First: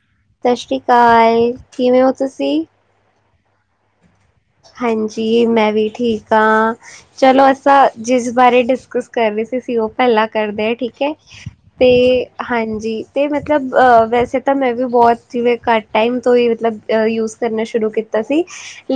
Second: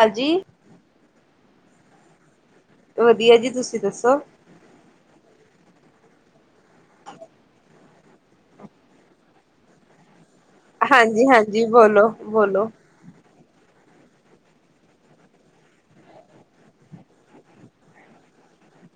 ਹਾਂਜੀ ਸਤਿ ਸ਼੍ਰੀ ਅਕਾਲ। ਕਿਵੇਂ ਹੋ ਤੁਸੀਂ? ਵਧੀਆ ਜੀ ਤੁਸੀਂ ਦੱਸੋ? ਹਾਂਜੀ ਮੈਂ ਵੀ ਠੀਕ ਹਾਂ, ਚਲੋ ਅਸਾਂ ਜਿਸ ਬਾਰੇ ਡਿਸਕਸ ਕਰ ਰਹੇ ਸੀ ਅਸੀ ਉਹ ਪਹਿਲਾਂ ਕਰਦੇ ਏ, ਠੀਕ ਹੈ, ਹਾਂਜੀ ਹਾਂਜੀ ਤੇ ਬੋਲੋ ਬੋਲੋ ਹਾਂਜੀ ਤੇ ਮਤਲ ਮਤਲਬ ਵੈਸੇ ਤਾਂ ਮੈਂ ਵੀ ਬਹੁਤ ਹੀ ਘੱਟ ਟਾਈਮ ਤੋਂ ਹੀ ਮਤਲਬ ਯੂਜ ਕਰਨਾ ਸ਼ੁਰੂ ਕੀਤਾ ਸੀ।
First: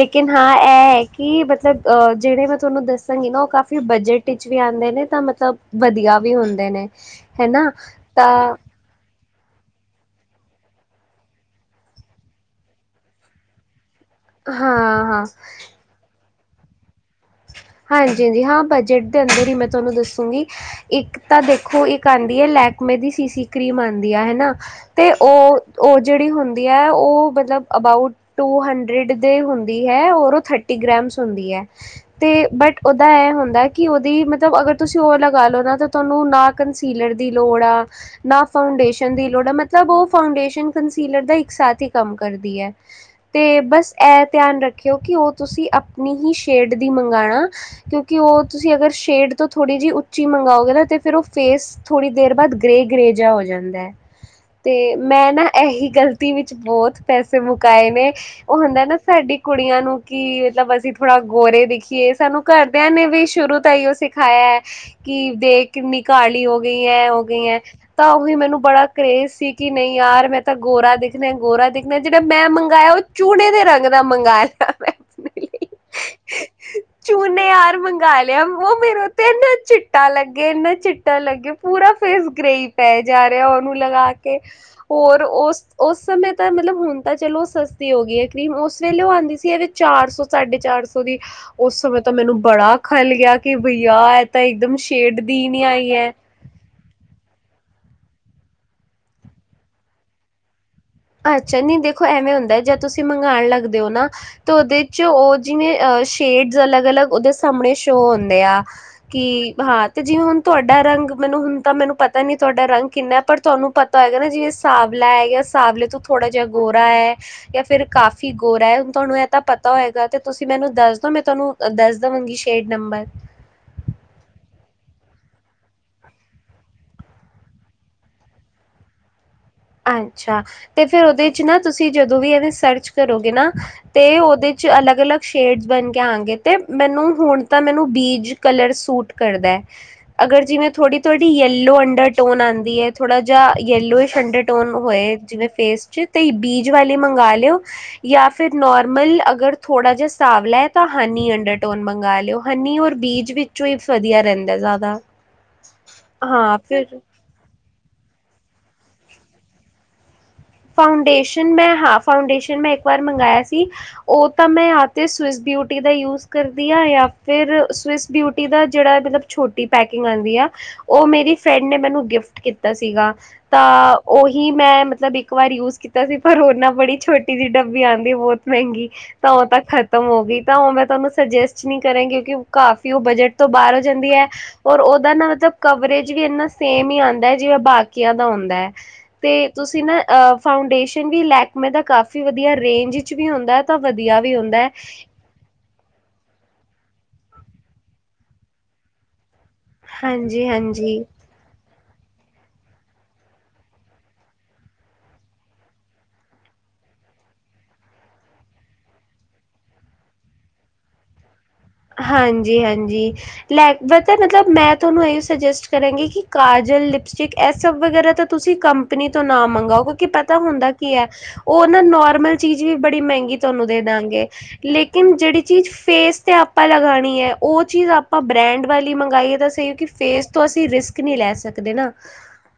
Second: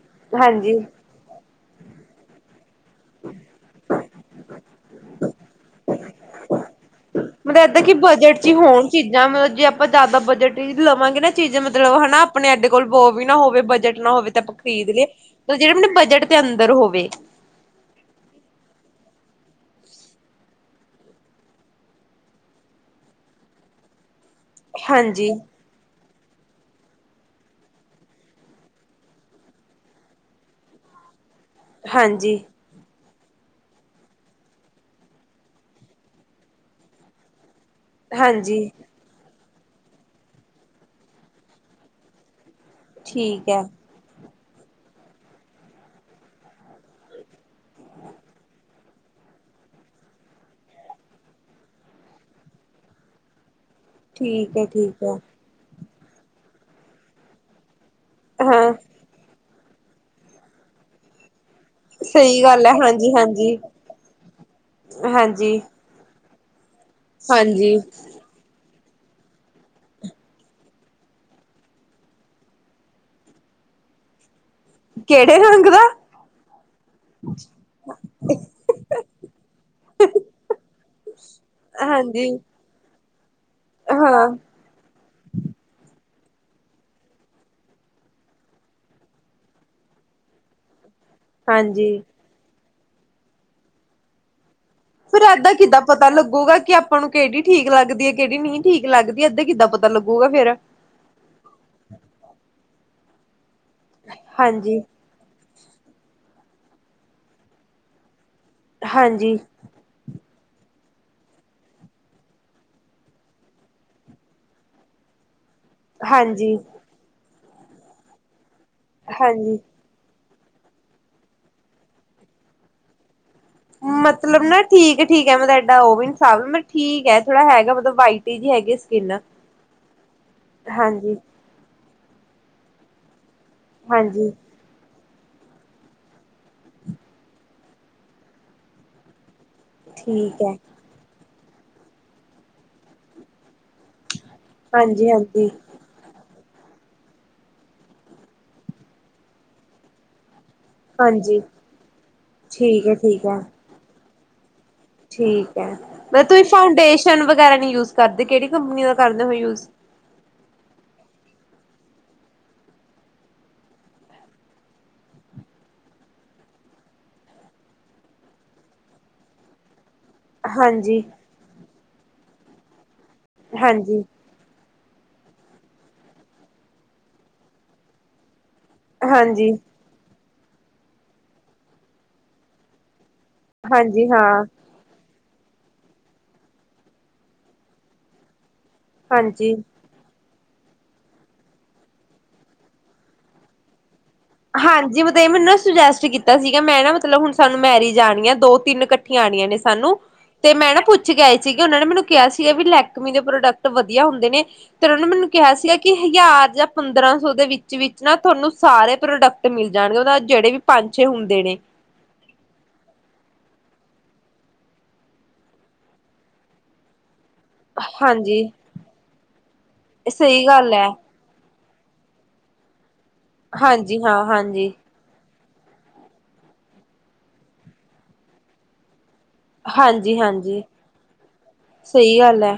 ਲੇਕਿਨ ਹਾਂ ਹਾਂਜੀ ਇਹ ਕਿ ਮਤਲਬ ਅ ਜਿਹੜੇ ਮਤ ਤੁਹਾਨੂੰ ਦੱਸਾਂਗੀ ਨਾ ਉਹ ਕਾਫੀ ਬਜਟ ਵਿੱਚ ਵੀ ਆਉਂਦੇ ਨੇ ਤਾਂ ਮਤਲਬ ਵਧੀਆ ਵੀ ਹੁੰਦੇ ਨੇ। ਮਤਲਬ ਹਨਾ। ਏਦਾਂ ਕਿ ਤਾਂ ਬਜਟ ਚ ਹੀ ਹੋਣ ਚੀਜ਼ਾਂ ਮਤ ਜੇ ਆਪਾਂ ਜ਼ਿਆਦਾ ਬਜਟ ਹੀ ਲਵਾਂਗੇ ਨਾ ਚੀਜ਼ ਮਤਲਬ ਹੈਨਾ ਅਪਣੇ ਐਡੇ ਕੋਲ ਬਹੁ ਵੀ ਨਾ ਹੋਵੇ ਬਜਟ ਨਾ ਹੋਵੇ ਤੇ ਆਪਾਂ ਖਰੀਦ ਹਾਂ ਲਏ ਹਾਂ ਜਿਹੜੇ ਮੈਨੂੰ ਬਜਟ ਤੇ ਅੰਦਰ ਹੋਵੇ। ਹਾਂਜੀ ਹਾਂਜੀ, ਹਾਂ ਬਜਟ ਦੇ ਅੰਦਰ ਹੀ ਮੈਂ ਤੁਹਾਨੂੰ ਦੱਸੂਂਗੀ। ਇੱਕ ਤਾਂ ਦੇਖੋ, ਇੱਕ ਆਂਦੀ ਹੈ ਲੈਕਮੇ ਦੀ ਸੀਸੀ ਕਰ੍ਰੀਮ ਆਂਦੀ। ਹੈਨਾ। ਤੇ ਹਾਂਜੀ ਉਹ ਉਹ ਜਿਹੜੀ ਹੁੰਦੀ ਹੈ ਉਹ ਮਤਲਬ ਅਬਾਊਟ ਟੂ ਹੰਡਰਡ ਦੇ ਹੁੰਦੀ ਹੈ। ਹੋਰ ਉਹ ਥਰਟੀ ਗ੍ਰੇਮਸ ਹੁਂਦੀ ਹੈ। ਤੇ ਹਾਂਜੀ ਬਟ ਉਹ ਇਹ ਹੁੰਦਾ ਕਿ ਉਹਦੀ ਮਤਲਬ ਅਗਰ ਤੁਸੀਂ ਉਹ ਲਗਾ ਲੋ ਨਾ ਤਾਂ ਤੁਹਾਨੂੰ ਨਾ ਕੰਸੀਲਰ ਦੀ ਲੋੜ ਨਾ ਹਾਂਜੀ ਫਾਊਂਡੇਸ਼ਨ ਦੀ ਲੋੜ ਹੈ। ਮਤਲਬ ਮਤਲਬ ਉਹ ਫਾਡੇਸ਼ਨ ਕੰਸੀਲਰ ਦਾ ਇੱਕ ਸਾਥ ਹੀ ਕੰਮ ਕਰਦੀ ਏ। ਠੀਕ ਤੇ ਹੈ ਬਸ ਇਹ ਧਿਆਨ ਰੱਖਿਓ ਕਿ ਉਹ ਤੁਸੀਂ ਆਪਣੀ ਹੀ ਸ਼ੇਡ ਦੀ ਮੰਗਾਣਾ ਕਿਉਂਕਿ ਉਹ ਤੁਸੀਂ ਅਗਰ ਸ਼ੇਡ ਤੋਂ ਥੋੜ੍ਹੀ ਜਿਹੀ ਉੱਚੀ ਮੰਗਾਓਗੇ ਨਾ ਤੇ ਫਿਰ ਉਹ ਫੇਸ ਥੋੜੀ ਦੇਰ ਬਾਅਦ ਗ੍ਰੇ ਗ੍ਰੇ ਜਿਹਾ ਹੋ ਜਾਂਦਾ। ਠੀਕ ਹੈ ਤੇ ਠੀਕ ਹੈ ਮੈਂ ਨਾ ਇਹੀ ਗ਼ਲਤੀ ਵਿੱਚ ਬਹੁਤ ਪੈਸੇ ਮੁਕਾਏ ਨੇ। ਉਹ ਹਾਂ ਹੁੰਦਾ ਨਾ ਸਾਡੀ ਕੁੜੀਆਂ ਨੂ ਕਿ ਮਤਲਬ ਅਸੀਂ ਥੋੜਾ ਗੋਰੇ ਦਿਖੀਏ। ਸਹੀ ਸਾਨੂੰ ਗੱਲ ਹੈ ਘਰਦਿਆਂ ਨੇ ਹਾਂਜੀ ਵੀ ਹਾਂਜੀ ਸ਼ੁਰੂ ਤ ਅਉਹ ਸਿਖਾਇਆ ਏ ਕਿ ਹਾਂਜੀ ਦੇਖ ਕਿੰਨੀ ਕਾਲ ਲੀ ਓ। ਗਈ ਏ ਉਹ ਗਈ ਏ ਹਾਂਜੀ ਤਾਂ ਉਹੀ ਮੈਨੂੰ ਬੜਾ ਕਰੇਜ਼ ਸੀ ਕਿ ਨਹੀਂ ਯਾਰ ਮੈਂ ਤਾਂ ਗੋਰਾ ਦਿਖਣਾ, ਗੋਰਾ ਦਿਖਣਾ। ਜਿਹੜਾ ਮੈਂ ਮੰਗਾਇਆ ਉਹ ਚੂੜੇ ਦੇ ਰੰਗ ਦਾ ਮੰਗਾ ਲਿਆ। ਕਿਹੜੇ ਰੰਗ ਦਾ ਚੂਨੇ ਯਾਰ ਮੰਗਾ ਲਿਆ। ਉਹ ਮੇਰੇ ਤੇ ਇੰਨਾ ਚਿੱਟਾ ਲੱਗੇ, ਇਨਾ ਚਿੱਟਾ ਲੱਗੇ ਪੂਰਾ ਹਾਂਜੀ ਫੇਸ ਗ੍ਰੇਈ ਪੈ ਗਿਆ ਉਹਨੂੰ ਲਗਾ ਹਾਂ ਕੇ, ਹੋਰ ਉਸ ਉਸ ਸਮੇਂ ਤਾਂ ਮਤਲਬ ਹੁਣ ਤਾਂ ਚਲੋ ਸਸਤੀ ਹੋ ਗਈ ਏ ਕਰੀਮ, ਉਸ ਵੇਲੇ ਉਹ ਆਂਦੀ ਸੀ ਇਹ ਵੀ ਚਾਰ ਸੌ, ਸਾਢੇ ਚਾਰ ਸੌ ਦੀ। ਉਸ ਹਾਂਜੀ ਸਮੇਂ ਤਾਂ ਮੈਨੂੰ ਬੜਾ ਖਲ ਗਿਆ ਕਿ ਬਈਆ ਇਹ ਤਾਂ ਇੱਕ ਦਮ ਫੇਰ ਏਦਾਂ ਕਿੱਦਾਂ ਪਤਾ ਲੱਗੁਗਾ ਕਿ ਆਪਾਂ ਨੂੰ ਕਿਹੜੀ ਠੀਕ ਲੱਗ ਲੱਗਦੀ ਹੈ ਕਿਹੜੀ ਨਹੀਂ ਠੀਕ ਲੱਗਦੀ ਇੱਧਾਂ ਕਿੱਦਾਂ ਪਤਾ ਲੱਗੂਗਾ ਫੇਰ ਤੁਸੀ ਮੰਗਾਣ ਲੱਗ ਤੇ ਔ ਨ ਤੇ ਹਾਂਜੀ ਉਹਦੇ ਚ ਉਹ ਜਿਵੇਂ ਅਹ ਸ਼ੇਡ ਅਲੱਗ- ਅਲਗ ਉਹਦੇ ਸਾਹਮਣੇ ਸ਼ੋਅ ਹੁੰਦੇ ਆ ਹਾਂਜੀ ਕਿ ਹਾਂ, ਤੇ ਜਿਵੇਂ ਹੁਣ ਤੁਹਾਡਾ ਰੰਗ, ਮੈਨੂੰ ਹੁਣ ਤਾਂ ਮੈਨੂੰ ਪਤਾ ਨਹੀਂ ਤੁਹਾਡਾ ਰੰਗ ਕਿੰਨਾ ਏ, ਪਰ ਤੁਹਾਨੂੰ ਪਤਾ ਹੋਏਗਾ ਨਾ ਜਿਵੇਂ ਸਾਂਵਲਾ ਹੈਗਾ ਸਾਵਲੇ ਤੋਂ ਥੋੜਾ ਜਿਹਾ ਹਾਂਜੀ ਗੋਰਾ ਹੈ ਜਾਂ ਫਿਰ ਕਾਫੀ ਗੋਰਾ ਹੈ ਤੁਹਾਨੂੰ ਇਹ ਤਾਂ ਹਾਂਜੀ ਪਤਾ ਹੋਏਗਾ ਤੇ ਤੁਸੀਂ ਮੈਨੂੰ ਦੱਸਦੋ, ਮੈਂ ਤੁਹਾਨੂੰ ਦੱਸ ਦੇਵਾਂਗੀ ਸ਼ੇਡ ਨੰਬਰ। ਮਤਲਬ ਨਾ ਠੀਕ ਹੈ ਠੀਕ ਹੈ ਮਤਲਬ ਏਡਾ ਔ ਵੀ ਨੀ ਮਤਬ ਠੀਕ ਹੈ ਥੋੜਾ ਹੈਗਾ ਮਤਲਬ ਵਾਈਟ ਜਹੀ ਹੈਗੀ ਸਕਿੰਨ। ਅੱਛਾ ਤੇ ਫੇਰ ਹਾਂਜੀ ਉਹਦੇ ਚ ਨਾ ਤੁਸੀ ਤੁਸੀਂ ਜਦੋਂ ਵੀ ਇਹਦੇ ਸਰਚ ਕਰੋਗੇ ਨਾ ਤੇ ਹਾਂਜੀ ਉਹਦੇ ਚ ਅਲੱਗ- ਅਲੱਗ ਸ਼ੇਡਸ ਬਣ ਕੇ ਆਣਗੇ ਤੇ ਮੈਨੂੰ ਹੁਣ ਤਾਂ ਮੈਨੂੰ ਬੀਜ ਕਲਰ ਸੂਟ ਕਰਦਾ ਹੈ। ਠੀਕ ਅਗਰ ਹੈ ਜਿਵੇਂ ਥੋੜ੍ਹੀ-ਥੋੜੀ ਦੀ ਯੇਲੋ ਅੰਡਰ ਟੋਨ ਆਉਂਦੀ ਹੈ ਥੋੜਾ ਜਾ ਯੈਲੋਇਸ਼ ਅੰਡਰ ਟੋਨ ਹਾਂਜੀ ਹੋਏ ਜਿਵੇਂ ਹਾਂਜੀ ਫੇਸ ਚ ਬੀਜ ਵਾਲੀ ਮੰਗਾ ਲਿਓ ਜਾਂ ਫੇਰ ਨੋਰਮਲ ਅਗਰ ਥੋੜਾ ਜਿਹਾ ਸਾਫ਼ ਲੈ ਤਾਂ ਹਨੀ ਹਾਂਜੀ ਅੰਡਰਟੋਨ ਮੰਗਾ ਲਿਓ, ਹਨੀ ਠੀਕ ਔਰ ਹੈ ਠੀਕ ਬੀਚ ਹੈ ਵਿੱਚੋਂ ਹੀ ਵਧੀਆ ਰਹਿੰਦਾ ਜਾ ਠੀਕ ਐ ਮੈਂ ਕਿਹਾ ਤੁਸੀਂ ਫਾਊਂਡੇਸ਼ਨ ਵਗੈਰਾ ਨੀ ਯੂਜ ਕਰਦੇ, ਕਿਹੜੀ ਕੰਪਨੀ ਦਾ ਕਰਦੇ ਹੋ ਯੂਜ ਫਾਊਂਡੇਸ਼ਨ ਮੈਂ ਹਾਂ ਫਾਊਂਡੇਸ਼ਨ ਮੈਂ ਇੱਕ ਵਾਰ ਮੰਗਾਇਆ ਸੀ, ਉਹ ਤਾਂ ਮੈਂ ਜਾਂ ਤੇ ਸਵਿਸ ਬਿਊਟੀ ਦਾ ਯੂਜ ਕਰਦੀ ਹਾਂ ਜਾਂ ਫਿਰ ਸਵਿਸ ਬਿਊਟੀ ਦਾ ਜਿਹੜਾ ਮਤਲਬ ਛੋਟੀ ਪੈਕੇਟ ਆਉਂਦੀ ਆ, ਹਾਂਜੀ ਉਹ ਮੇਰੀ ਫਰੈਂਡ ਨੇ ਮੈਨੂੰ ਗਿਫਟ ਕੀਤਾ ਸੀਗਾ। ਤਾਂ ਹਾਂਜੀ ਉਹੀ ਮੈਂ ਮਤ ਸ ਦੀ ਇੱਕ ਵਾਰ ਯੂਜ ਕੀਤਾ ਸੀ, ਪਰ ਉਹ ਨਾ ਬੜੀ ਛੋਟੀ ਜਿਹੀ ਡੱਬੀ ਆਂਦੀ ਏ ਬਹੁਤ ਮਹਿੰਗੀ ਤਾਂ ਉਹ ਹਾਂਜੀ ਤਾਂ ਖਤਮ ਹੋ ਗਈ। ਤਾਂ ਉਹ ਮੈਂ ਤੁਹਾਨੂੰ ਸੁਜੈਸਟ ਨਹੀਂ ਕਰਾਂਗੀ, ਕਿਉਂਕਿ ਕਾਫ਼ੀ ਉਹ ਬਜਟ ਤੋਂ ਬਾਹਰ ਹੋ ਜਾਂਦੀ ਹਾਂਜੀ ਐ, ਹਾਂ ਔਰ ਉਹਦਾ ਨਾ ਮਤਲਬ ਕਵਰੇਜ ਵੀ ਇੰਨਾ ਸੇਮ ਹੀ ਆਂਦਾ, ਜਿਵੇਂ ਬਾਕੀਆਂ ਦਾ ਆਉਂਦਾ। ਤੇ ਹਾਂਜੀ। ਤੁਸੀਂ ਨਾ ਫਾਊਂਡੇਸ਼ਨ ਵੀ ਲੈਕਮੇ ਦਾ ਕਾਫ਼ੀ ਵਧੀਆ ਰੇਂਜ ਚ ਵੀ ਹੁੰਦਾ, ਤਾਂ ਵਧੀਆ ਵੀ ਹੁੰਦਾ ਹੈ ਹਾਂਜੀ ਮਤਲਬ ਇਹ ਮੈਨੂੰ ਨਾ ਸੁਜੈਸਟ ਕੀਤਾ ਸੀਗਾ ਮੈਂ ਨਾ ਮਤਲਬ ਮਤਲਬ ਹੁਣ ਸਾਨੂੰ ਮੈਰਿਜ ਆਣੀਆਂ ਦੋ ਤਿੰਨ ਕੱਠੀਆਂ ਆਣੀਆਂ ਨੇ। ਸਾਨੂੰ ਹਾਂਜੀ ਤੇ ਮੈਂ ਨਾ ਹਾਂਜੀ ਪੁੱਛ ਕੇ ਆਏ ਸੀਗੇ ਉਹਨਾਂ ਨੇ ਮੈਨੂੰ ਕਿਹਾ ਸੀਗਾ ਵੀ ਲੈਕਮੀ ਦੇ ਪ੍ਰੋਡਕਟ ਵਧੀਆ ਹੁੰਦੇ ਨੇ, ਤੇ ਉਹ ਨੇ ਮੈਨੂੰ ਕਿਹਾ ਸੀਗਾ ਕਿ ਹਜ਼ਾਰ ਜਾਂ ਪੰਦਰਾਂ ਸੌ ਦੇ ਵਿੱਚ- ਵਿੱਚ ਨਾ ਤੁਹਾਨੂੰ ਸਾਰੇ ਪ੍ਰੋਡਕਟ ਮਿਲ ਜਾਣਗੇ, ਮਤਲਬ ਜਿਹੜੇ ਵੀ ਪੰਜ ਛੇ ਹੁੰਦੇ ਨੇ। ਹਾਂਜੀ- ਹਾਂਜੀ ਲੈ ਪਤਾ ਮਤਲਬ ਮੈਂ ਤੁਹਾਨੂੰ ਇਹੀ ਔ ਸੁਜੈਸਟ ਕਰਾਂਗੀ ਕਿ ਕਾਜਲ, ਲਿਪਸਟਿਕ ਇਹ ਸਭ ਵਗੈਰਾ ਤਾਂ ਹਾਂਜੀ ਤੁਸੀਂ ਕੰਪਨੀ ਤੋਂ ਨਾ ਮੰਗਾਓ, ਕਿਉਂਕਿ ਪਤਾ ਸਹੀ ਹੁੰਦਾ ਗੱਲ ਹੈ ਕੀ ਐ ਉਹ ਨਾ ਨੋਰਮਲ ਚੀਜ਼ ਵੀ ਬੜੀ ਮਹਿੰਗੀ ਤੁਹਾਨੂੰ ਦੇ ਹਾਂਜੀ ਹਾਂ ਦਾਂਗੇ ਹਾਂਜੀ ਲੇਕਿਨ ਜਿਹੜੀ ਚੀਜ਼ ਫੇਸ ਤੇ ਆਪ ਆਪਾਂ ਲਗਾਣੀ ਹੈ ਉਹ ਚੀਜ਼ ਆਪਾਂ ਬ੍ਰੈਂਡ ਵਾਲੀ ਮੰਗ ਗਾਈਏ ਤਾਂ ਸਹੀ ਕਿ ਹਾਂਜੀ ਫੇਸ ਤੋਂ ਹਾਂਜੀ ਅਸੀਂ ਰਿਸਕ ਨਹੀਂ ਲੈ ਸਕਦੇ ਨਾ। ਸਹੀ ਗੱਲ ਹੈ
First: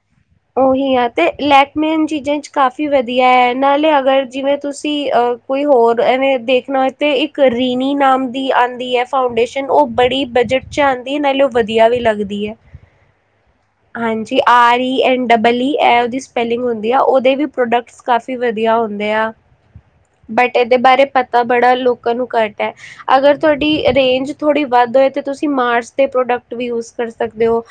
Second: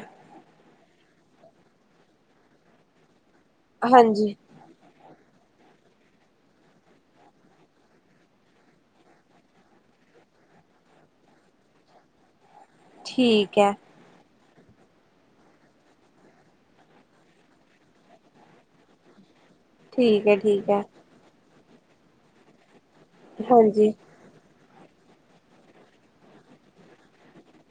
ਉਹੀ ਆ ਤੇ ਲੈਕਮੇ ਇਨ ਚੀਜ਼ਾਂ ਚ ਕਾਫ਼ੀ ਵਧੀਆਂ ਐ ਨਾਲੇ ਅਗਰ ਹਾਂਜੀ ਜਿਵੇਂ ਤੁਸੀਂ ਅ ਕੋਈ ਹੋਰ ਐਵੇਂ ਦੇਖਨਾ ਹੋਏ ਤੇ, ਇੱਕ ਰੀਨੀ ਨਾਮ ਦੀ ਆੰ ਦੀ ਫਾਊਂਡੇਸ਼ਨ ਉਹ ਬੜੀ ਬਜਟ ਚ ਆਉਂਦੀ ਹੈ ਨਾਲੇ ਉਹ ਵਧੀਆ ਵੀ ਲੱਗਦੀ ਹੈ ਠੀਕ ਐ। [inaudible] ਠੀਕ ਹੈ ਬਟ ਠੀਕ ਏਦੇ ਹੈ ਬਾਰੇ ਪਤਾ ਬੜਾ ਲੋਕਾਂ ਨੂੰ ਘੱਟ ਐ ਤੁਆਡੀ ਹਾਂਜੀ ਰੇਂਜ ਥੋੜੀ ਵੱਦ ਹੋਏ ਤੇ ਤੁਸੀਂ ਮਾਰਸ ਦੇ ਪ੍ਰੋਡਕਟ ਵੀ ਯੂਜ਼ ਕਰ ਸਕਦੇ ਓ,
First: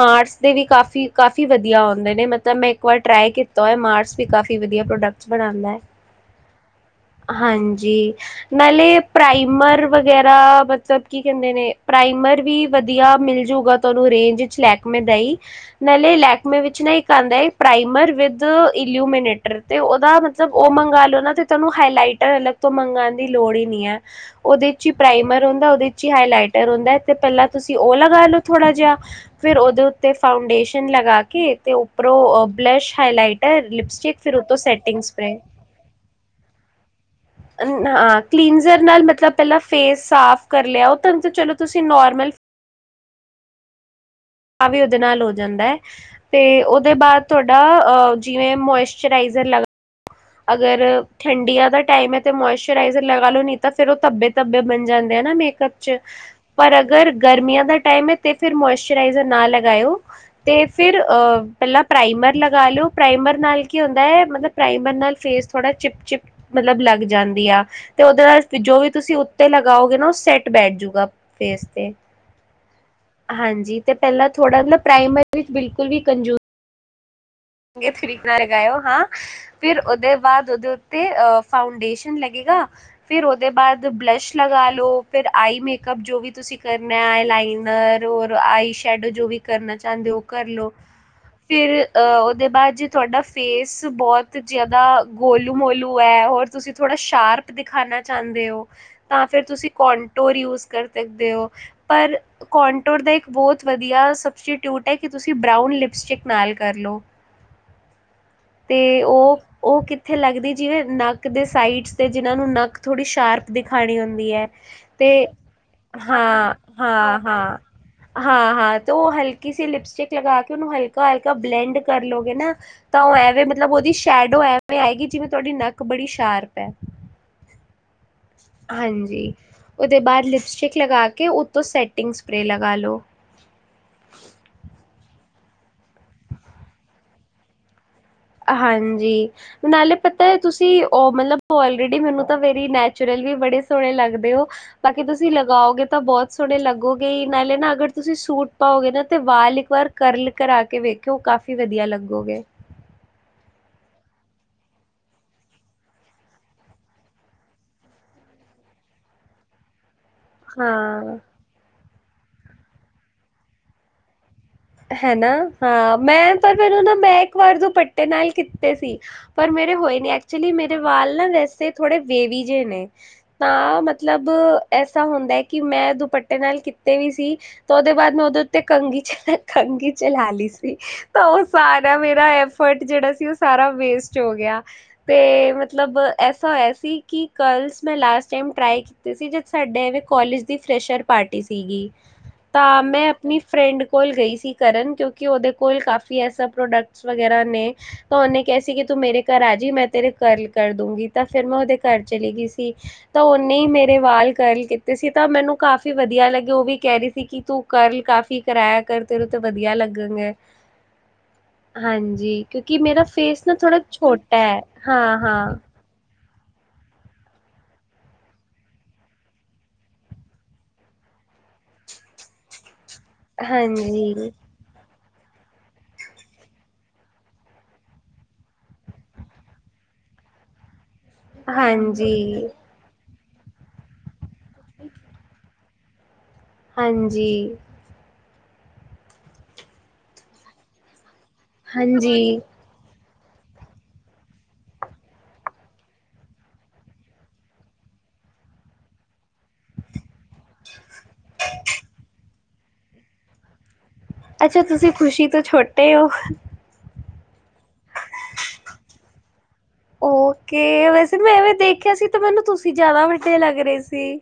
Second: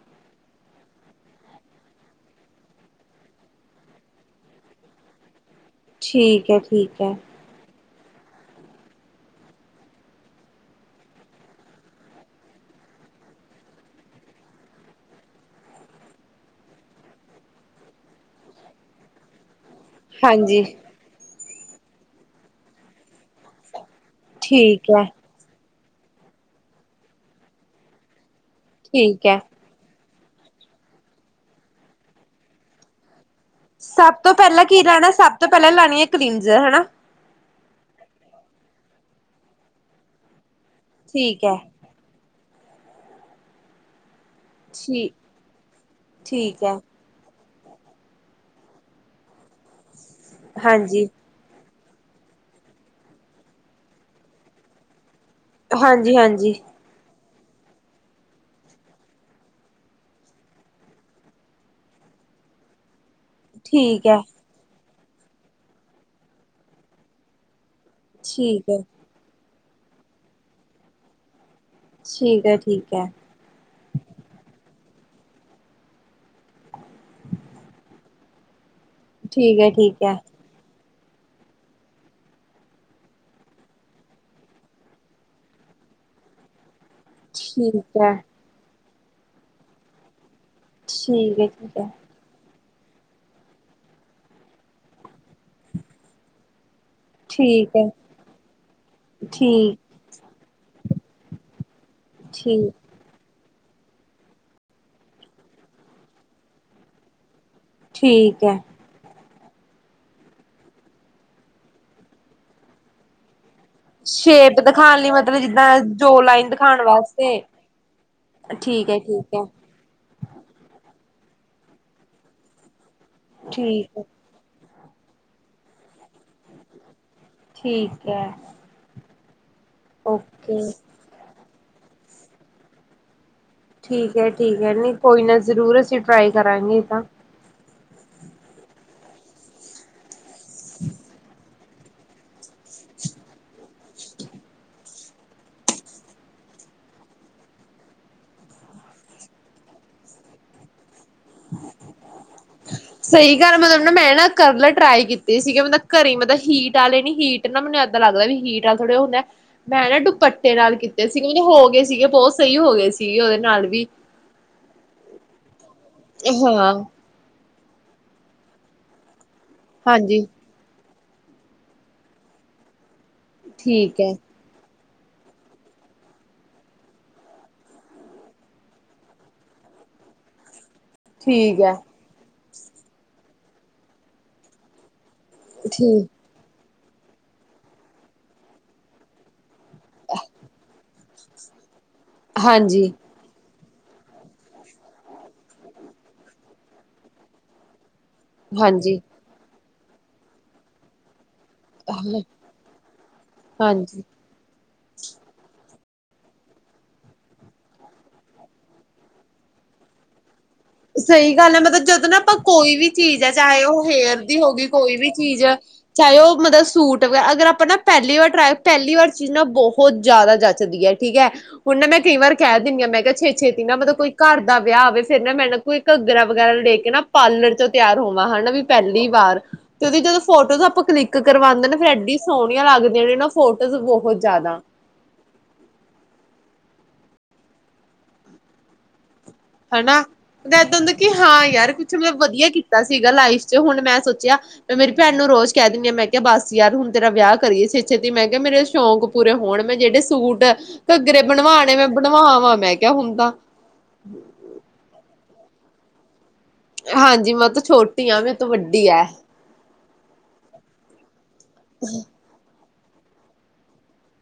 ਮਾਰਸ ਦੇ ਵੀ ਕਾਫ਼ੀ-ਕਾ਼ਫੀ ਵਦੀਆ ਆਓਂਦੇ ਨੇ, ਮਤਲਬ ਮੈਂ ਇੱਕ ਵਾਰ ਟ੍ਰਾਏ ਕੀਤਾ ਓਏ ਮਾਰਸ ਵੀ ਕਾਫ਼ੀ ਵਦੀਆ ਪ੍ਰੋਡਕਟਸ ਬਣਾਉਂਦਾ ਹੈ ਠੀਕ ਏ, ਠੀਕ ਐ ਜੀ ਨਾਲੇ ਪ੍ਰਾਈਮਰ ਵਗੈਰਾ, ਮਤਲਬ ਕੀ ਕੈਂਦੇ ਨੇ ਪ੍ਰਾਈਮਰ ਵੀ ਵਦੀਆ ਮਿਲਜੂਗਾ ਤੁਆਨੂ ਰੇਂਜ ਚ ਲੈਕਮੇ ਦਾ ਈ, ਨਾਲੇ ਲੈਕਮੇ ਵਿੱਚ ਨਾ ਇੱਕ ਆਂਦੈ ਪ੍ਰਾਈਮਰ ਵਿਦ ਇਲੂਮੀਨੇਟਰ ਤੇ ਓਦਾ ਮਤਲਬ ਹਾਂਜੀ ਓ ਮੰਗਾ ਲਓ ਨਾ ਤੇ ਤੁਆਨੂੰ ਹਾਈਲਾਈਟਰ ਅਲੱਗ ਤੋਂ ਮੰਗਾਨ ਦੀ ਲੋੜ ਈ ਨੀ ਐ। ਓਦੇ ਚੀ ਠੀਕ ਹੈ ਪ੍ਰਾਈਮਰ ਹੁੰਦਾ ਉਦੇ ਚੀ ਹਾਏਲਾਏਟਰ ਹੁੰਦੈ, ਤੇ ਪੈਲਾਂ ਤੁਸੀਂ ਓ ਲਗਾ ਲੋ ਥੋੜਾ ਜੇਆ ਠੀਕ ਹੈ ਫੇਰ ਓਦੇ ਊ ਤੇ ਫਾਊਂਡੇਸ਼ਨ ਲਗਾ ਕੇ ਤੇ ਉੱਪਰੋਂ ਬਲਸ਼ ਹਾਈਲਾਈਟ ਸਾਬ ਤੋਂ ਪੈਲਾਂ ਕੀ ਲਾਣੈ? ਸਭ ਤੋਂ ਪੈਲਾਂ ਲਾਨੀ ਐ ਕਲੀਨਜ਼ਰ ਹੈਨਾ। ਅ ਨਾ ਕੀਲੀਨਜ਼ਰ ਨਾਲ ਮਤਲਬ ਪੇਲਾਂ ਫੇਸ ਸਾਫ਼ ਕਰ ਲੇਆ ਓ ਤਨ ਠੀਕ ਚਲੋ ਹੈ ਤੁਸੀ ਨੋਰਮਲ [unintelligible] ਵੀ ਉਦੇ ਠੀਕ ਨਾਲ ਹੋ ਜਾਂਦੈ ਤੇ ਠੀਕ ਹੈ ਓਦੇ ਬਾਦ ਤੋਡਾ ਅ ਜਿਵੇਂ ਮੋਇਸ਼ਰਾਈਜ਼ਰ ਲੱਗ ਅਗਰ ਹਾਂਜੀ ਠੰਡੀਆਂ ਦ ਟਾਈਮ ਏ ਤੇ ਮੋਇਸ਼ਰਾਈਜ਼ਰ ਲਗਾ ਲੋੋ, ਨਈ ਤਾ ਫੇਰ ਓ ਧੱਬੇ- ਧੱਬੇ ਬਨ ਜਾਂ ਦੇ ਨਾ ਮੇਕਪ ਚ, ਹਾਂਜੀ ਹਾਂਜੀ ਪਰ ਅਗਰ ਗਰਮੀਆਂ ਦਾ ਟਾਈਮ ਏ ਤੇ ਫੇਰ ਮੋਇਸ਼ਰਾਈਜ਼ਰ ਨਾ ਲਗਾਏਓ, ਤੇ ਫਿਰ ਅ ਪੇਲਾਂ ਪ੍ਰਾਈਮਰ ਲਗਾ ਲੇਓ ਪ੍ਰਾਈਮਰ ਨਾਲ ਕੀ ਠੀਕ ਹੈ ਹੁੰਦੈ, ਮਤਲਬ ਪ੍ਰਾਈਮਰ ਨਾਲ ਫੇਸ ਥੋੜਾ ਚਿਪ-ਚਿਪ ਮਤਲਬ ਲੱਗ ਜਾਂਦੀ ਆ। ਤੇ ਓਦੇ ਵਾਸਤੇ ਠੀਕ ਹੈ ਜੋ ਵੀ ਤੁਸੀ ਤੇ ਲਗਾਓ ਗੇ ਨਾ ਓ ਸੈੱਟ ਬੈਠ ਜੂਗਾ। ਫੇਸ ਤੇ, ਠੀਕ ਹੈ ਠੀਕ ਹੈ ਹਾਂਜੀ ਤੇ ਪੇਲਾਂ ਥੋੜਾ ਨ ਪ੍ਰਾਈਮਰ ਵਿੱਚ ਬਿਲਕੁਲ ਵੀ ਕੰਜ਼ੂ ਥਰੀਕ ਨਾਲ ਲਗਾਇਓ ਹਾਂ ਠੀਕ ਹੈ ਫਿਰ ਠੀਕ ਉਹਦੇ ਬਾਅਦ ਉਹਦੇ ਅਤੇ ਫਾਊਂਡੇਸ਼ਨ ਲੱਗੇਗਾ ਫਿਰ ਉਹਦੇ ਬਾਅਦ ਬਲਸ਼ ਲਗਾ ਲਓ ਫਿਰ ਆਈ ਮੇਕਅਪ ਜੋ ਵੀ ਤੁਸੀਂ ਕਰਨਾ ਆਈ ਲਾਈਨਰ ਹੈ ਔਰ ਆਈ ਸ਼ ਸ਼ੈਡੋ ਜੋ ਵੀ ਕਰਨਾ ਚਾਹੁੰਦੇ ਹੋ ਕਰਲੋ ਠੀਕ ਹੈ ਠੀਕ ਫਿਰ ਹੈ ਅਹ ਦੇ ਬਾਅਦ ਜੇ ਤੁਹਾਡਾ ਫੇਸ ਬਹੁਤ ਜ਼ਿਆਦਾ ਗੋਲੂ ਮੋਲੂ ਹੈ ਹੋਰ ਤੁਸੀਂ ਥੋੜ੍ਹਾ ਸ਼ਾਰਪ ਠੀਕ ਹੈ ਠੀਕ ਹੈ ਦਿਖਾਣਾ ਚਾਹੁੰਦੇ ਹੋ ਤਾਂ ਫਿਰ ਤੁਸੀਂ ਠੀਕ ਕੋਂਟੋਰ ਯੂਸ ਕਰ ਸਕਦੇ ਹੋ ਪਰ ਠੀਕ ਕੋਨਟੋਰ ਦਾ ਇੱਕ ਬਹੁਤ ਵਧੀਆ ਸਬਸਿਟਿਊਟ ਹੈ ਕਿ ਤੁਸੀਂ ਬਰਾਊਨ ਲਿਪਸਟਿਕ ਨਾਲ ਕਰ ਲਓ ਠੀਕ ਹੈ ਤੇ ਉਹ ਉਹ ਕਿੱਥੇ ਲੱਗਦੀ ਜਿਵੇਂ ਨੱਕ ਦੇ ਸਾਈਡਸ ਤੇ ਜਿਹਨਾਂ ਨੂੰ ਨੱਕ ਥੋੜੀ ਸ਼ਾਰਪ ਦਿਖਾਣੀ ਹੁੰਦੀ ਹੈ ਸ਼ੇਪ ਦਿਖਾਣ ਤੇ ਲਈ ਮਤਲਬ ਜਿੱਦਾਂ ਜੋ ਲਾਈਨ ਹਾਂ ਦਿਖਾਣ ਹਾਂ ਵਾਸਤੇ ਹਾਂ ਹਾਂ ਹਾਂ ਠੀਕ ਤੇ ਹੈ ਉਹ ਠੀਕ ਹੈ ਹਲਕੀ ਸੀ ਲਿਪਸਟਿਕ ਲਗਾ ਕੇ ਉਹਨੂੰ ਹਲਕੀ ਕਾਲਕਾ ਬਲੈਂਡ ਕਰਲੋਗੇ ਨਾ ਤਾਂ ਉਹ ਐਵੇ ਮਤਲਬ ਉਹਦੀ ਸ਼ੈਡੋ ਹੈ ਐਵੇਂ ਆਏਗੀ ਜਿਵੇਂ ਤੁਹਾਡੀ ਨੱਕ ਬੜੀ ਸ਼ਾਰਪ ਹੈ ਠੀਕ ਹੈ, ਹਾਂਜੀ, ਉਹਦੇ ਬਾਅਦ ਓਕੇ ਲਿਪਸਟਿਕ ਲਗਾ ਕੇ ਉਤੋਂ ਸੈੱਟ ਟਿੰਗ ਸਪਰੇਅ ਲਗਾ ਲਓ। ਠੀਕ ਹੈ ਠੀਕ ਹੈ ਨਹੀਂ ਕੋਈ ਨਾ ਜ਼ਰੂਰ ਅਸੀਂ ਟਰਾਈ ਕਰਾਂਗੇ ਤਾਂ ਹਾਂਜੀ ਨਾਲੇ ਪ ਤਾਂ ਤੁਸੀਂ ਉਹ ਮਤਲਬ ਆਲਰੇਡੀ ਮੈਨੂੰ ਤਾਂ ਵੇਰੀ ਨੈਚੁਰਲ ਵੀ ਬੜੇ ਸੋਹਣੇ ਲੱਗਦੇ ਹੋ ਬਾਕੀ ਤੁਸੀਂ ਲਗਾਓਗੇ ਤਾਂ ਬਹੁਤ ਸੋਹਣੇ ਲੱਗੋਗੇ ਨਾਲੇ ਨਾ ਅਗਰ ਤੁਸੀਂ ਸੂਟ ਪਾਓਗੇ ਨਾ ਤੇ ਵਾਲ ਇੱਕ ਵਾਰ ਕਰਲ ਕਰਾ ਕੇ ਵੇਖੋ। ਕੀ ਕਾਫ਼ੀ ਵਧੀਆ ਲੱਗੋਗੇ। ਘਰ ਮਤਲਬ ਨਾ ਮੈਂ ਨਾ ਕਰਲਾ ਟਰਾਈ ਕੀਤੀ ਸੀਗੇ ਮਤਲਬ ਘਰੇ ਮਤਲ ਹੀਟ ਵਾਲੇ ਨੀ ਹੀਟ ਨਾ ਮੈਨੂੰ ਇੱਦਾਂ ਲੱਗਦਾ ਵੀ ਹੀਟ ਵਾਲੇ ਥੋੜ੍ਹੇ ਉਹ ਹੁੰਦਾ ਮੈਂ ਨਾ ਡੁ ਪੱਟੇ ਨਾਲ ਹਾਂ। ਕੀਤੇ ਸੀਗੇ ਮਤਲਬ ਹੋਗੇ ਸੀ, ਸੀਗੇ ਬਹੁਤ ਸਹੀ ਹੋ ਗਏ ਸੀਗੇ ਉਹਦੇ ਨਾਲ ਵੀ ਹੈਨਾ। ਹਾਂ ਮੈਂ ਪਰ ਹਾਂ ਮੈਨੂੰ ਨਾ ਮੈਂ ਇੱਕ ਵਾਰ ਪੱਟੇ ਨਾਲ ਕੀਤੇ ਸੀ। ਪਰ ਮੇਰੇ ਹੋਏ ਨ ਹਾਂਜੀ ਐਕਚੁਲੀ ਮੇਰੇ ਸਵਾਲ ਨਾ ਵੈਸੇ ਥੋੜੇ ਵੇਵੀ ਜਿਹੇ ਨੇ, ਤਾਂ ਠੀਕ ਹੈ ਮਤਲਬ, ਐਸਾ ਹੁੰਦਾ ਹੈ ਕਿ ਮੈਂ ਦੁਪੱਟੇ ਨਾਲ ਕੀਤੇ ਵੀ ਸੀ ਤੇ ਉਹਦੇ ਬਾਅਦ ਮੈਂ ਉਹਦੇ ਉੱਤੇ ਕੰਘੀ ਚ ਖੰਘ ਚਲਾਲੀ ਸੀ, ਤਾਂ ਉਹ ਠੀਕ ਹੈ ਸਾਰਾ ਮੇਰਾ ਐ, ਫਟ ਜਿਹੜਾ ਸੀ ਉਹ ਸਾਰਾ ਵੇਸਟ ਹੋ ਗਿਆ। ਤੇ ਮਤਲਬ ਠੀਕ ਐਸਾ ਹੋਇਆ। ਸੀ ਕਿ ਕਰਲਸ ਮੈਂ ਲਾਸਟ ਟਾਈਮ ਟਰਾਈ ਕੀਤੇ ਸੀ ਜ ਸਾਡੇ ਐਵੇਂ ਕੋਲਜ ਦੀ ਫਰੈਸ਼ਰ ਪਾਰਟੀ ਸੀਗੀ। ਤਾਂ ਹਾਂਜੀ ਮੈਂ ਆਪਣੀ ਫਰੈਂਡ ਕੋਲ ਗਈ ਸੀ। ਕਰਨ ਕਿਉਂਕਿ ਉਹਦੇ ਕੋਲ ਕਾਫੀ ਐਸਾ ਪ੍ਰੋਡਕਟਸ ਵਗੈਰਾ ਨੇ ਤਾਂ ਉਹਨੇ ਕਹਿ ਸੀ ਕਿ ਤੂੰ ਹਾਂਜੀ ਮੇਰੇ ਘਰ ਆ ਜਾਈ ਮੈਂ, ਤੇਰੇ ਕਰਲ ਕਰ ਦੂੰਗੀ ਤਾਂ ਫੇਰ ਮੈਂ ਉਹਦੇ ਘਰ ਚਲੀ ਗਈ ਸੀ ਤਾਂ ਉਹਨੇ ਹੀ ਮੇਰੇ ਹਾਂਜੀ ਵਾਲ ਕਰਲ ਕੀਤੇ ਸੀ ਤਾਂ ਮੈਨੂੰ ਕਾਫੀ ਕੀ ਵਧੀਆ ਲੱਗੇ ਉਹ ਵੀ ਕਹਿ ਰਹੀ ਸੀ ਕਿ ਤੂੰ ਕਰਲ ਕਾਫ਼ੀ ਕਰਾਇਆ ਕਰ। ਤੇੈਨੂੰ ਤਾਂ ਵਧੀਆ ਲੱਗਣਗੇ। ਸਹੀ ਗੱਲ ਹੈ ਮਤਲਬ ਜਦੋਂ ਨਾ ਆਪਾਂ ਹਾਂਜੀ ਕੋਈ ਕਿਉਂਕਿ ਵੀ ਮੇਰਾ ਚੀਜ਼ ਹੈ ਫੇਸ ਨਾ ਚਾਹੇ ਥੋੜਾ ਉਹ ਹੇਅਰ ਛੋਟਾ ਦੀ ਹੋ ਹੈ ਗਈ ਕੋਈ ਵੀ ਹਾਂ ਚੀਜ਼ ਹਾਂ ਚਾਹੇ ਉਹ ਮਤਲਬ ਸੂਟ ਵਗੈਰਾ ਅਗਰ ਆਪਾਂ ਪਹਿਲੀ ਵਾਰ ਟਰਾ ਪਹਿਲੀ ਵਾਰ ਚੀਜ਼ ਨਾ ਬਹੁਤ ਜ਼ਿਆਦਾ ਜੱਚਦੀ ਹੈ ਠੀਕ ਹੈ ਹੁਣ ਨਾ ਮੈਂ ਕਈ ਵਾਰ ਕਹਿ ਦਿਣੀ ਮੈਂ ਤੇ ਛੇ ਛੇਤੀ ਨਾ ਮਤਲਬ ਕੋਈ ਹਾਂਜੀ ਘਰ ਦਾ ਵਿਆਹ ਆਵੇ ਫੇਰ ਨਾ ਮੈਂ ਨਾ ਕੋਈ ਘੱਗਰਾ ਵਗੈਰਾ ਦੇਖ ਕੇ ਨਾ ਪਾਰਲਰ 'ਚੌਂ ਤਿਆਰ ਹੋਵਾਂ ਹਨਾ ਵੀ ਪਹਿਲੀ ਵਾਰ ਤੇ ਉਹਦੀ ਜਦੋਂ ਫੋਟੋਜ਼ ਆਪਾਂ ਕਲਿੱਕ ਕਰ ਕਰਵਾਉਂਦੇ ਨੇ ਫ਼ਿਰ ਐਡੀ ਹਾਂਜੀ ਸੋਹਣੀਆਂ ਲੱਗਦੀਆਂ ਨੇ ਨਾ ਫੋਟੋਜ਼ ਬਹੁਤ ਜ਼ਿਆਦਾ ਹਾਂਜੀ। ਹਨਾ ਤੇ ਇਦਾਂ ਦੇ ਕਿ ਹਾਂ ਯਾਰ ਕੁੱਝ ਮਤਲਬ ਹਾਂਜੀ ਵਧੀਆ ਕੀਤਾ ਸੀ। ਸੀਗਾ ਲਾਈਫ 'ਚ ਹੁਣ ਮੈਂ ਸੋਚਿਆ ਮੇਰੀ ਭੈਣ ਨੂੰ ਰੋਜ਼ ਕਹਿ ਦਿੰਦੀ ਆ ਮੈਂ ਕਿਹਾ ਬਸ ਯਾਰ ਹੁਣ ਤੇਰਾ ਵਿਆਹ ਕਰੀਏ ਛੇਤੀ-ਛੇਤੀ ਮੈਂ ਕਿਹਾ ਮੇਰੇ ਸ਼ੌਕ ਪੂਰੇ ਹੋਣ ਮੈਂ ਜਿਹੜੇ ਸੂਟ ਘੱਗਰੇ ਬਣਵਾਣੇ ਮੈਂ ਬਣਵਾਵਾਂ ਮੈਂ ਕਿਹਾ ਹੁਣ ਤਾਂ ਅੱਛਾ, ਤੁਸੀਂ ਖੁਸ਼ੀ ਤੋਂ ਛੋਟੇ ਹੋ। ਹਾਂਜੀ ਮੈਂ ਤਾਂ ਛੋਟੀ ਆ, ਮੇਰੇ ਤੋਂ ਵੱਡੀ ਐ। ਓਕੇ, ਵੈਸੇ ਮੈਂ ਐਵੇਂ ਦੇਖਿਆ ਸੀ ਤੇ ਮੈਨੂੰ ਤੁਸੀਂ ਤੁਸੀਂ ਜ਼ਿਆਦਾ ਵੱਡੇ ਲੱਗ ਰਹੇ ਸੀ।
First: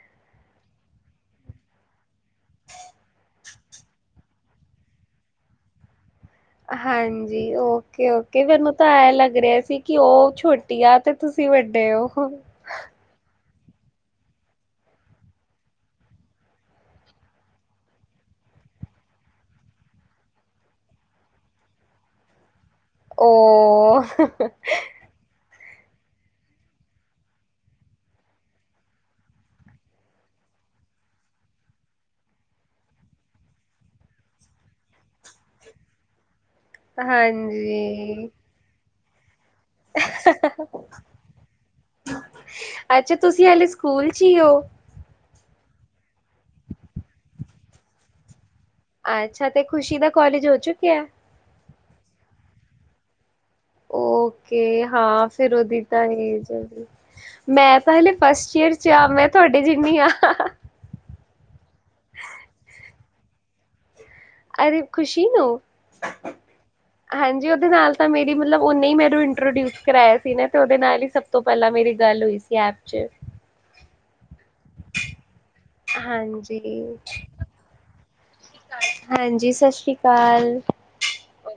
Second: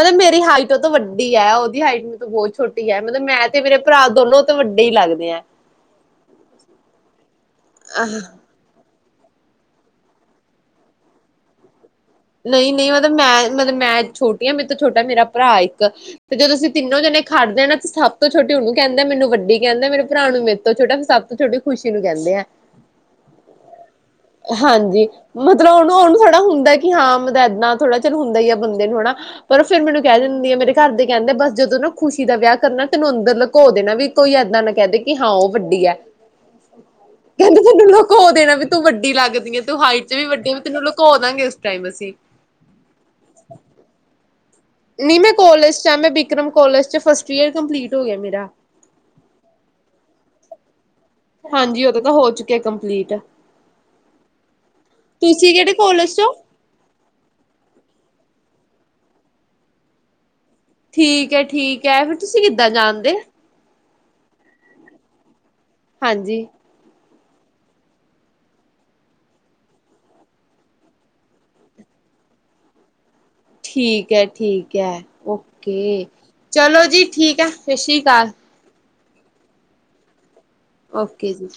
ਮਤਲਬ ਮੇਰੀ ਹਾਈਟ ਉਹ ਤੋਂ ਵੱਡੀ ਐ। ਉਹਦੀ ਹਾਈਟ ਮੇਰੇ ਤੋਂ ਬਹੁਤ ਛੋਟੀ ਐ। ਮਤਲਬ ਮੈਂ ਤੇ ਮੇਰੇ ਭਰਾ ਦੋਨੋ ਉਹ ਤੋਂ ਵੱਡੇ ਹੀ ਲੱਗਦੇ ਆ। ਹਾਂਜੀ, ਓਕੇ ਓਕੇ ਫੇਰ ਮੈ‌ ਉਹ ਤਾ ਇਹ- ਲੱਗ ਰਿਹਾ ਸੀ ਕਿ ਉਹ ਛੋਟੀ ਆ ਤੇ ਤੁਸੀਂ ਵੱਡੇ ਹੋ। ਨਹੀਂ ਨਹੀਂ ਮਤਲਬ ਮੈਂ ਮਤਲਬ ਮੈਂ ਛੋਟੀ ਹਾਂ ਮੇਰੇ ਤੋਂ ਛੋਟਾ ਮੇਰਾ ਭਰਾ ਇੱਕ ਤੇ ਜਦੋਂ ਅਸੀਂ ਤਿੰਨੋ ਜਣੇ ਖੜਦੇ ਆ ਨਾ ਤੇ ਸਭ ਤੋਂ ਛੋਟੀ ਉਹਨੂੰ ਕਹਿੰਦੇ, ਮੈਨੂੰ ਵੱਡੀ ਕਹਿੰਦੇ, ਮੇਰੇ ਭਰਾ ਨੂੰ ਮੇਰੇ ਤੋਂ ਛੋਟਾ, ਸਭ ਤੋਂ ਛੋਟੀ ਖੁਸ਼ੀ ਨੂੰ ਕਹਿੰਦੇ ਆ। ਓ, ਉਹ ਨੂੰ ਓਹਨੂੰ ਥੌੜਾ ਜਿਹਾ ਹੁੰਦਾ। ਕਿ ਹਾਂ ਮਤਲਬ ਇਦਾਂ ਥੋੜ੍ਹਾ ਜਿਹਾ ਹੁੰਦਾ ਹੀ ਹੈ ਬੰਦੇ ਨੂੰ ਹਨਾ ਪਰ ਫਿਰ ਮੈਨੂੰ ਕਹਿ ਦਿੰਦੀ ਆ ਮੇਰੇ ਘਰ ਦੇ ਕਹਿੰਦੇ ਬਸ ਜਦੋਂ ਨਾ ਖੁਸ਼ੀ ਦਾ ਵਿਆਹ ਕਰਨਾ, ਤੈਨੂੰ ਅੰਦਰ ਲੁਕੋ ਦੇਣਾ ਵੀ ਕੋਈ ਇੱਦਾਂ ਨਾ ਕਹਿ ਦੇ ਕਿ ਹਾਂ ਉਹ ਵੱਡੀ ਹੈ। ਕਹਿੰਦੇ ਤੈਨੂੰ ਲੁਕੋ ਹਾਂਜੀ ਦੇਣਾ ਵੀ ਤੂੰ ਵੱਡੀ ਕਿ ਲੱਗਦੀ ਐ ਤੂੰ ਹਾਈਟ'ਚ ਵੀ ਵੱਡੀ ਵੀ ਤੈਨੂੰ ਲੁਕੋ ਦਾਂਗੇ। ਟਾਈਮ ਅਸੀਂ ਅੱਛਾ ਤੁਸੀਂ ਹਲੇ ਸਕੂਲ 'ਚ ਹੀ ਹੋ। ਨਹੀਂ ਮੈਂ ਕਾਲੇਜ 'ਚ ਆ। ਮੈਂ ਬਿਕਰਮ ਕਾਲੇਜ 'ਚ ਫਸਟ ਈਅਰ ਕੰਪਲੀਟ ਹੋ ਗਿਆ ਮੇਰਾ। ਅੱਛਾ ਤੇ ਖ਼ੁਸ਼ੀ ਦਾ ਕਾਲੇਜ ਹੋ ਚੁੱਕਿਆ? ਹਾਂਜੀ, ਉਹਦੇ ਤਾਂ ਹੋ ਚੁੱਕਿਆ ਕੰਪਲੀਟ। ਓਕੇ, ਹਾਂ, ਤੁਸੀਂ ਫਿਰ ਕਿਹੜੇ ਉਹਦੀ ਤਾਂ ਕੋਲਜ ਚੋਂ? ਏਜ ਹੈਗੀ, ਮੈਂ ਤਾਂ ਹਲੇ ਫਸਟ ਈਅਰ ਚਾ ਮੈਂ ਤੁਹਾਡੀ ਜਿੰਨੀ ਆ ਠੀਕ ਹੈ, ਠੀਕ ਹੈ, ਫਿਰ ਤੁਸੀਂ ਕਿੱਦਾਂ ਜਾਣਦੇ? ਅਰੇ, ਖੁਸ਼ੀ ਨੂੰ? ਹਾਂਜੀ। ਹਾਂਜੀ, ਓਦੇ ਨਾਲ ਤਾਂ ਮੇਰੀ ਮਤਲਬ ਓਨੇ ਮੈਨੂੰ ਇੰਟ੍ਰੋਡੂਸ ਕਰਾਇਆ ਸੀ ਨਾ ਤੇ ਓਦੇ ਨਾਲ ਹੀ ਸਭ ਤੋਂ ਪਹਿਲਾਂ ਮੇਰੀ ਗੱਲ ਹੋਈ ਸੀ ਐਪ 'ਚ। ਠੀਕ ਹੈ। ਠੀਕ ਹੈ ਓਕੇ ਚਲੋ ਹਾਂਜੀ ਜੀ ਠੀਕ ਹੈ ਸਤਿ ਸ਼੍ਰੀ ਅਕਾਲ ਹਾਂਜੀ ਸਤਿ ਸ਼੍ਰੀ ਅਕਾਲ ਓਕੇ ਜੀ